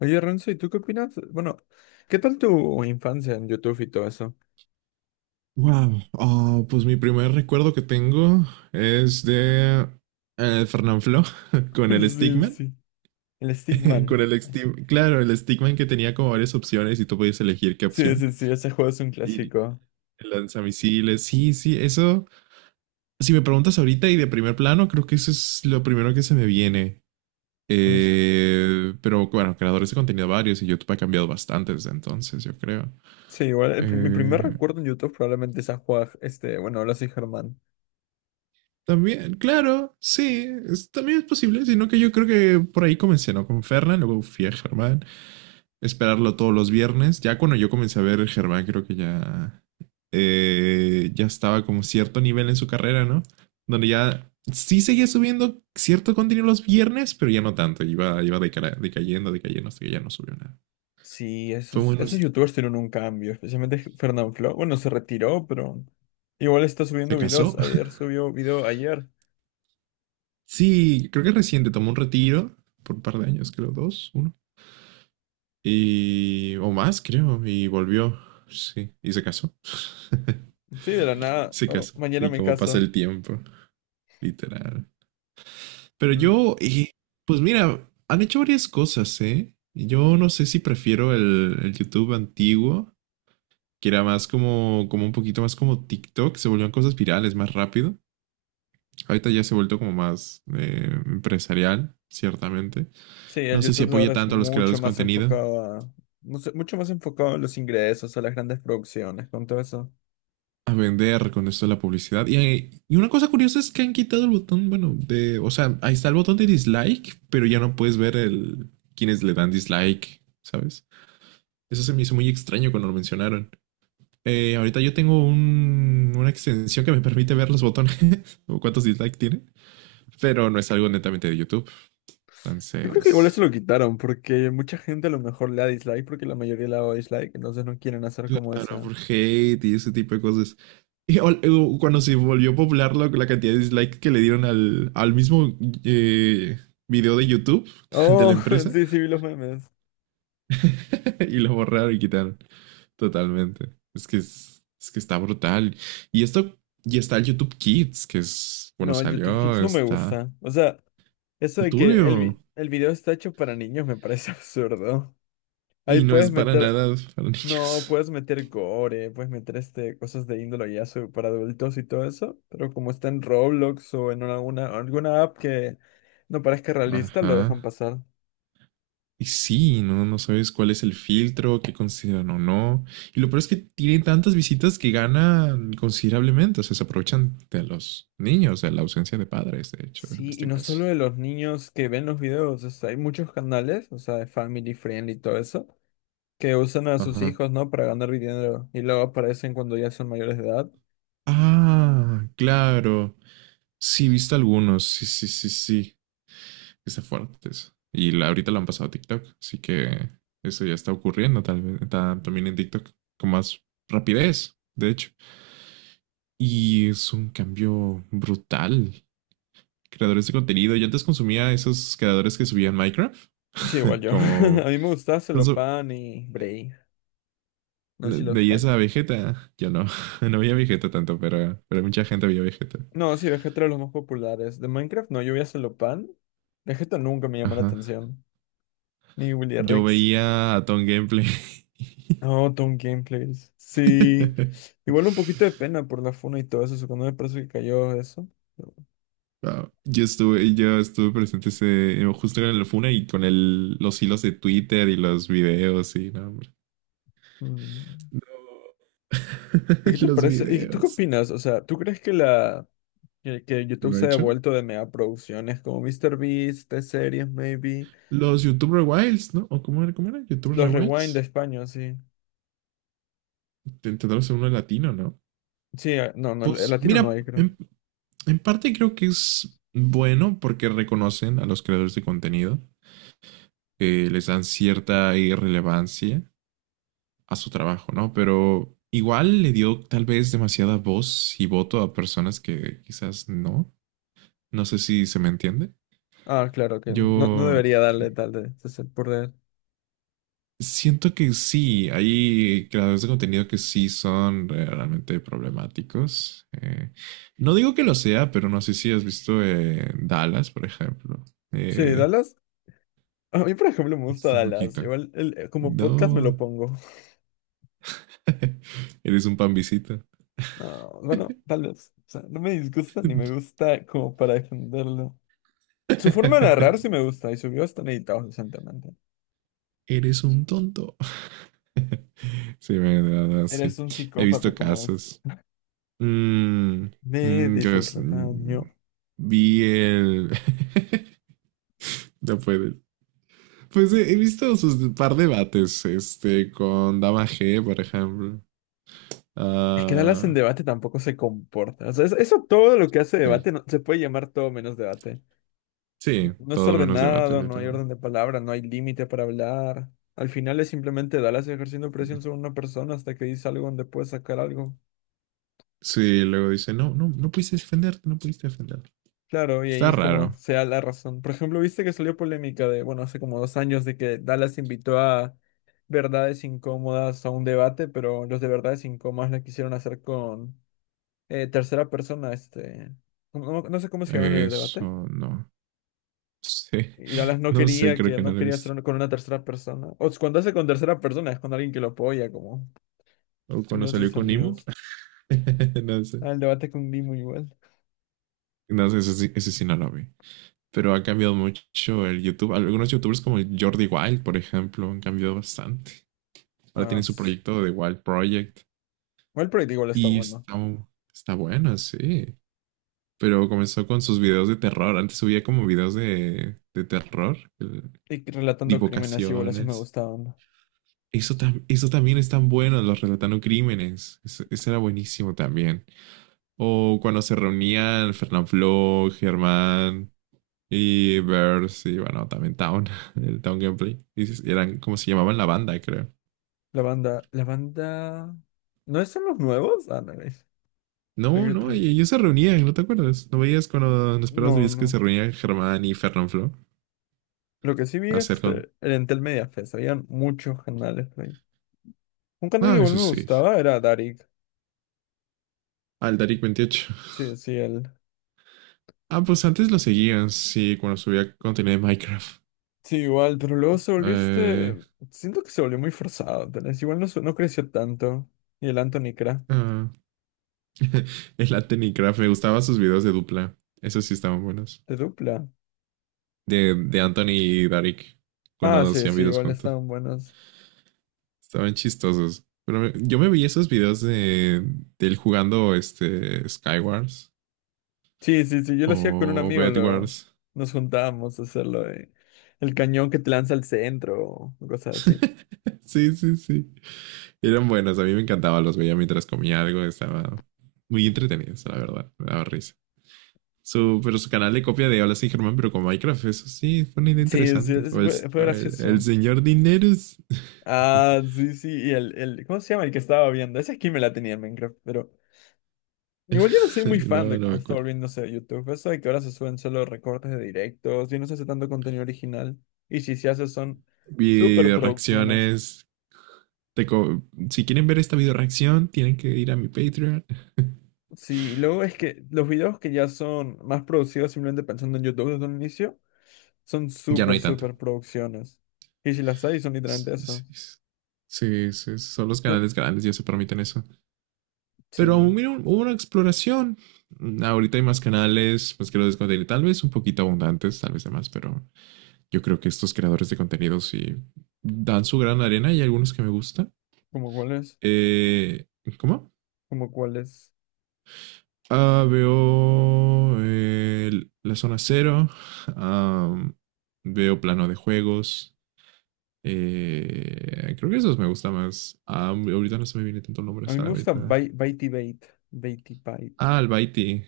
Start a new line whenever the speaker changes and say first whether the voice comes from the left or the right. left: Oye, Renzo, ¿y tú qué opinas? Bueno, ¿qué tal tu infancia en YouTube y todo eso?
right: Wow, oh, pues mi primer recuerdo que tengo es de Fernanfloo con el
left: Sí,
right: Stickman,
left: sí. El
right: con
left: Stickman.
right: el Stickman, claro, el Stickman que tenía como varias opciones y tú podías elegir qué
left: Sí,
right: opción.
left: sí, sí, ese juego es un
right: Y
left: clásico.
right: el lanzamisiles, sí, sí, eso, si me preguntas ahorita y de primer plano, creo que eso es lo primero que se me viene.
left: Uy.
right: Pero bueno, creadores de contenido varios y YouTube ha cambiado bastante desde entonces, yo creo.
left: Sí, igual, mi primer
right: Eh,
left: recuerdo en YouTube probablemente es a Juan, este, bueno, ahora sí, Germán.
right: También, claro, sí, también es posible, sino que yo creo que por ahí comencé, ¿no? Con Fernan, luego fui a Germán, esperarlo todos los viernes. Ya cuando yo comencé a ver Germán, creo que ya, ya estaba como cierto nivel en su carrera, ¿no? Donde ya sí seguía subiendo cierto contenido los viernes, pero ya no tanto, iba, iba decayendo, decayendo, hasta que ya no subió nada.
left: Sí,
right: Fue
left: esos,
right: bueno,
left: esos
right: se
left: youtubers tuvieron un cambio, especialmente Fernanfloo. Bueno, se retiró, pero igual está subiendo
right: casó.
left: videos. Ayer subió video ayer.
right: Sí, creo que reciente, tomó un retiro por un par de años, creo, dos, uno. Y, o más, creo. Y volvió. Sí. Y se casó.
left: Sí, de la nada.
right: Se
left: Oh,
right: casó.
left: mañana
right: Y
left: me
right: como pasa
left: caso.
right: el tiempo, literal. Pero
left: Pero
right: yo, pues mira, han hecho varias cosas, ¿eh? Yo no sé si prefiero el YouTube antiguo, que era más como, como un poquito más como TikTok, se volvían cosas virales más rápido. Ahorita ya se ha vuelto como más empresarial, ciertamente.
left: sí, el
right: No sé si
left: YouTube ahora
right: apoya
left: es
right: tanto a los creadores
left: mucho
right: de
left: más
right: contenido,
left: enfocado a, mucho más enfocado a los ingresos, a las grandes producciones, con todo eso.
right: a vender con esto de la publicidad. Y, y una cosa curiosa es que han quitado el botón, bueno, de, o sea, ahí está el botón de dislike, pero ya no puedes ver el quienes le dan dislike, ¿sabes? Eso se me hizo muy extraño cuando lo mencionaron. Ahorita yo tengo una extensión que me permite ver los botones o cuántos dislike tiene, pero no es algo netamente de YouTube.
left: Yo creo que igual eso
right: Entonces,
left: lo quitaron, porque mucha gente a lo mejor le da dislike, porque la mayoría le da dislike, entonces no quieren hacer como
right: claro,
left: esa.
right: por hate y ese tipo de cosas. Y cuando se volvió popular la cantidad de dislikes que le dieron al mismo eh, video de YouTube de la
left: Oh,
right: empresa,
left: sí, sí, vi los memes.
right: y lo borraron y quitaron totalmente. Es que está brutal. Y esto, y está el YouTube Kids, que es, bueno,
left: No, el YouTube Hits
right: salió,
left: no me
right: está
left: gusta. O sea, eso de que
right: turbio
left: el, vi- el video está hecho para niños me parece absurdo. Ahí
right: y no es
left: puedes
right: para
left: meter.
right: nada para
left: No,
right: niños.
left: puedes meter gore, puedes meter este, cosas de índole para adultos y todo eso, pero como está en Roblox o en alguna, alguna app que no parezca realista, lo dejan
right: Ajá.
left: pasar.
right: Y sí, no, no sabes cuál es el filtro, qué consideran o no. Y lo peor es que tiene tantas visitas que ganan considerablemente. O sea, se aprovechan de los niños, de la ausencia de padres, de hecho, en
left: Sí, y
right: este
left: no
right: caso.
left: solo de los niños que ven los videos, o sea, hay muchos canales, o sea, de Family friendly y todo eso, que usan a sus
right: Ajá.
left: hijos, ¿no? Para ganar dinero y luego aparecen cuando ya son mayores de edad.
right: Ah, claro. Sí, he visto algunos. Sí, sí, sí, sí. Está fuerte eso. Y ahorita lo han pasado a TikTok. Así que eso ya está ocurriendo, tal vez también en TikTok, con más rapidez, de hecho. Y es un cambio brutal. Creadores de contenido. Yo antes consumía esos creadores que subían Minecraft,
left: Sí, igual yo.
right: como
left: A mí me gustaba Celopan y Bray, no sé si los
right: veía
left: cachas.
right: esa Vegeta. Yo no, no veía Vegeta tanto, pero mucha gente veía Vegeta.
left: No, sí, Vegeta era de los más populares. De Minecraft, no, yo vi a Celopan. Vegeta nunca me llamó la
right: Ajá.
left: atención. Ni Willy
right: Yo
left: Rex.
right: veía a Tom Gameplay.
left: No, Tom Gameplays. Sí. Igual un poquito de pena por la funa y todo eso. Cuando me parece que cayó eso. Pero,
right: Wow. Yo estuve presente ese, justo en la funa y con el, los hilos de Twitter y los videos y no, hombre.
left: mm.
right: No.
left: ¿Y qué te
right: Los
left: parece? ¿Y tú qué
right: videos.
left: opinas? O sea, ¿tú crees que la que YouTube
right: ¿Lo ha
left: se ha
right: hecho?
left: devuelto de mega producciones como MrBeast, T-Series, maybe?
right: Los YouTuber Wilds, ¿no? ¿O cómo era? ¿Cómo era? ¿YouTuber
left: Los Rewind de
right: Wilds?
left: España, sí.
right: Intentar hacer uno latino, ¿no?
left: Sí, ah, no, no, el
right: Pues
left: latino no
right: mira,
left: hay, creo.
right: en parte creo que es bueno porque reconocen a los creadores de contenido, que les dan cierta irrelevancia a su trabajo, ¿no? Pero igual le dio tal vez demasiada voz y voto a personas que quizás no. No sé si se me entiende.
left: Ah, claro que
right: Yo
left: no, no debería darle de ser por él.
right: siento que sí, hay creadores de contenido que sí son realmente problemáticos. No digo que lo sea, pero no sé si has visto Dallas, por ejemplo.
left: Sí,
right: Eh,
left: Dallas. A mí, por ejemplo, me gusta
right: un
left: Dallas.
right: poquito.
left: Igual como podcast me lo
right: No,
left: pongo.
right: eres un pambisita.
left: No, bueno, tal vez. O sea, no me disgusta ni me gusta como para defenderlo. Su forma de narrar sí me gusta y su video están editados decentemente.
right: Eres un tonto. Sí, bueno, de verdad, sí.
left: Eres un
right: He
left: psicópata
right: visto
left: como es.
right: casos. Mm,
left: Me
right: yo
left: dice el rebaño.
right: vi el... No puedo. Pues he, he visto sus par debates, este, con Dama G, por ejemplo.
left: Es que Dallas en
right: Ah,
left: debate tampoco se comporta. O sea, eso todo lo que hace
right: sí.
left: debate se puede llamar todo menos debate.
right: Sí,
left: No es
right: todo menos debate,
left: ordenado, no hay
right: literal.
left: orden de palabra, no hay límite para hablar. Al final es simplemente Dallas ejerciendo presión sobre una persona hasta que dice algo donde puede sacar algo.
right: Sí, luego dice, no, no, no pudiste defenderte, no pudiste defenderte.
left: Claro, y ahí
right: Está
left: es como
right: raro.
left: sea la razón. Por ejemplo, viste que salió polémica de, bueno, hace como dos años de que Dallas invitó a Verdades Incómodas a un debate, pero los de Verdades Incómodas la quisieron hacer con tercera persona, este, no, no sé cómo se llama en el debate.
right: Eso no sé.
left: Y Dallas
right: No sé, creo que no
left: no
right: lo he
left: quería
right: visto.
left: hacer con una tercera persona. O sea, cuando hace con tercera persona es con alguien que lo apoya, como
right: O cuando
left: uno de
right: salió
left: sus
right: con Nemo.
left: amigos.
right: No sé.
left: Ah, el debate con Dimo igual.
right: No sé, ese, ese sí no lo vi. Pero ha cambiado mucho el YouTube. Algunos YouTubers como el Jordi Wild, por ejemplo, han cambiado bastante. Ahora
left: Ah,
right: tienen su
left: s-
right: proyecto de Wild Project
left: Igual Project igual está
right: y
left: bueno.
right: está, está bueno, sí. Pero comenzó con sus videos de terror. Antes subía como videos de terror,
left: Y que relatando crímenes igual así me
right: divulgaciones.
left: gustaban.
right: Eso, eso también es tan bueno, los relatando crímenes. Eso era buenísimo también. O cuando se reunían Fernanfloo, Germán, y Verse, y bueno, también Town, el Town Gameplay. Y eran como se llamaban la banda, creo.
left: La banda, la banda. ¿No son los nuevos? Ah, no, hay
right: No, no,
left: otro.
right: y ellos se reunían, ¿no te acuerdas? ¿No veías cuando nos esperabas
left: No,
right: veías que se
left: no.
right: reunían Germán y Fernanfloo
left: Lo que sí vi
right: a
left: es
right: hacer con...
left: este, el Entel Media Fest. Habían muchos canales ahí. Un canal que
right: Ah,
left: igual
right: eso
left: me
right: sí.
left: gustaba era Darik.
right: Aldaric 28.
left: Sí, sí, él.
right: Ah, pues antes lo seguían, sí, cuando subía contenido de Minecraft.
left: Sí, igual, pero luego se volvió este.
right: Eh,
left: Siento que se volvió muy forzado, tal vez. Igual no, no creció tanto. Y el Anthony Cra,
right: ah, el Anthony Craft, me gustaban sus videos de dupla. Esos sí estaban buenos.
left: de dupla.
right: De Anthony y Darik,
left: Ah,
right: cuando
left: sí,
right: hacían
left: sí,
right: videos
left: igual
right: juntos.
left: estaban buenos.
right: Estaban chistosos. Pero yo me veía esos videos de él jugando este Skywars
left: Sí, sí, sí, yo lo hacía con un
right: o
left: amigo, luego.
right: Bedwars.
left: Nos juntábamos a hacerlo de. El cañón que te lanza al centro, o cosas así.
right: Sí, sí, sí. Eran buenos. A mí me encantaba. Los veía mientras comía algo. Estaba muy entretenidos, la verdad. Me daba risa. Su, pero su canal de copia de Hola, sí, Germán, pero con Minecraft. Eso sí, fue una idea
left: Sí, sí,
right: interesante.
left: fue, fue
right: O el
left: gracioso.
right: señor Dineros.
left: Ah, sí, sí, y el, el. ¿Cómo se llama el que estaba viendo? Esa skin me la tenía en Minecraft, pero. Igual yo no soy muy fan
right: No,
left: de
right: no me
left: cómo está
right: acuerdo.
left: volviéndose a YouTube. Eso de que ahora se suben solo recortes de directos y no se hace tanto contenido original. Y si se hace son super
right: Video
left: producciones.
right: reacciones. Te co- si quieren ver esta video reacción, tienen que ir a mi Patreon.
left: Sí, y luego es que los videos que ya son más producidos simplemente pensando en YouTube desde un inicio son
right: Ya no
left: super
right: hay tanto.
left: super producciones. Y si las hay son literalmente eso.
right: Sí, sí, sí, son los
left: No,
right: canales grandes, ya se permiten eso. Pero
left: sí,
right: mira, hubo una exploración. Ahorita hay más canales, pues que lo descontinué. Tal vez un poquito abundantes, tal vez demás, pero yo creo que estos creadores de contenidos sí dan su gran arena y hay algunos que me gustan.
left: como cuáles,
right: Eh, ¿Cómo?
left: como cuáles.
right: Ah, veo la zona cero, ah, veo plano de juegos. Creo que esos me gusta más. Ah, ahorita no se me viene tanto el nombre,
left: A mí me
right: ¿sabes?
left: gusta
right: Ahorita.
left: Baitybait, Baitybait.
right: Ah, Albaiti.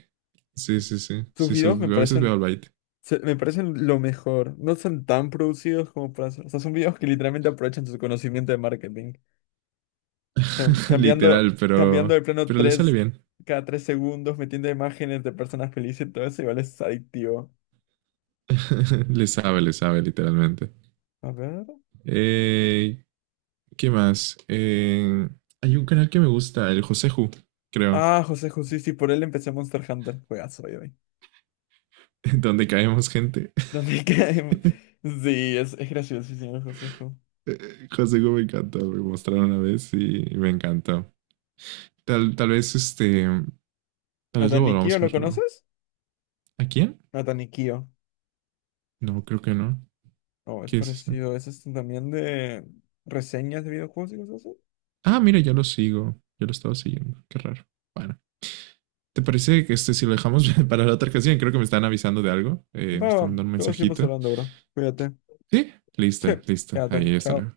right: Sí, sí, sí.
left: Sus videos me
right: A veces veo
left: parecen.
right: Albaiti.
left: Me parecen lo mejor. No son tan producidos como para hacer. O sea, son videos que literalmente aprovechan su conocimiento de marketing. Cambiando,
right: Literal,
left: cambiando de plano
right: pero le sale
left: tres,
right: bien.
left: cada tres segundos, metiendo imágenes de personas felices y todo eso, igual es adictivo.
right: Le sabe, literalmente.
left: A ver.
right: Eh, ¿Qué más? Hay un canal que me gusta, el Joseju, creo,
left: Ah, José José, sí, por él empecé Monster Hunter. Juegazo, hoy, hoy.
right: donde caemos gente.
left: ¿Dónde caemos? Sí, es graciosísimo el Josejo.
right: Joseju me encantó, me mostraron una vez y me encantó. Tal, tal vez este, tal vez lo volvamos
left: ¿Natanikio
right: a
left: lo
right: ver luego.
left: conoces?
right: ¿A quién?
left: Natanikio.
right: No, creo que no.
left: Oh, es
right: ¿Qué es eso?
left: parecido. Ese es también de reseñas de videojuegos y cosas.
right: Ah, mira, ya lo sigo. Yo lo estaba siguiendo. Qué raro. Bueno. ¿Te parece que este, si lo dejamos para la otra ocasión? Creo que me están avisando de algo. Me
left: Va,
right: están
left: va,
right: mandando un
left: luego seguimos
right: mensajito.
left: hablando, bro. Cuídate.
right: Sí,
left: Sí,
right: lista, lista.
left: quédate.
right: Ahí, hasta
left: Chao.
right: luego.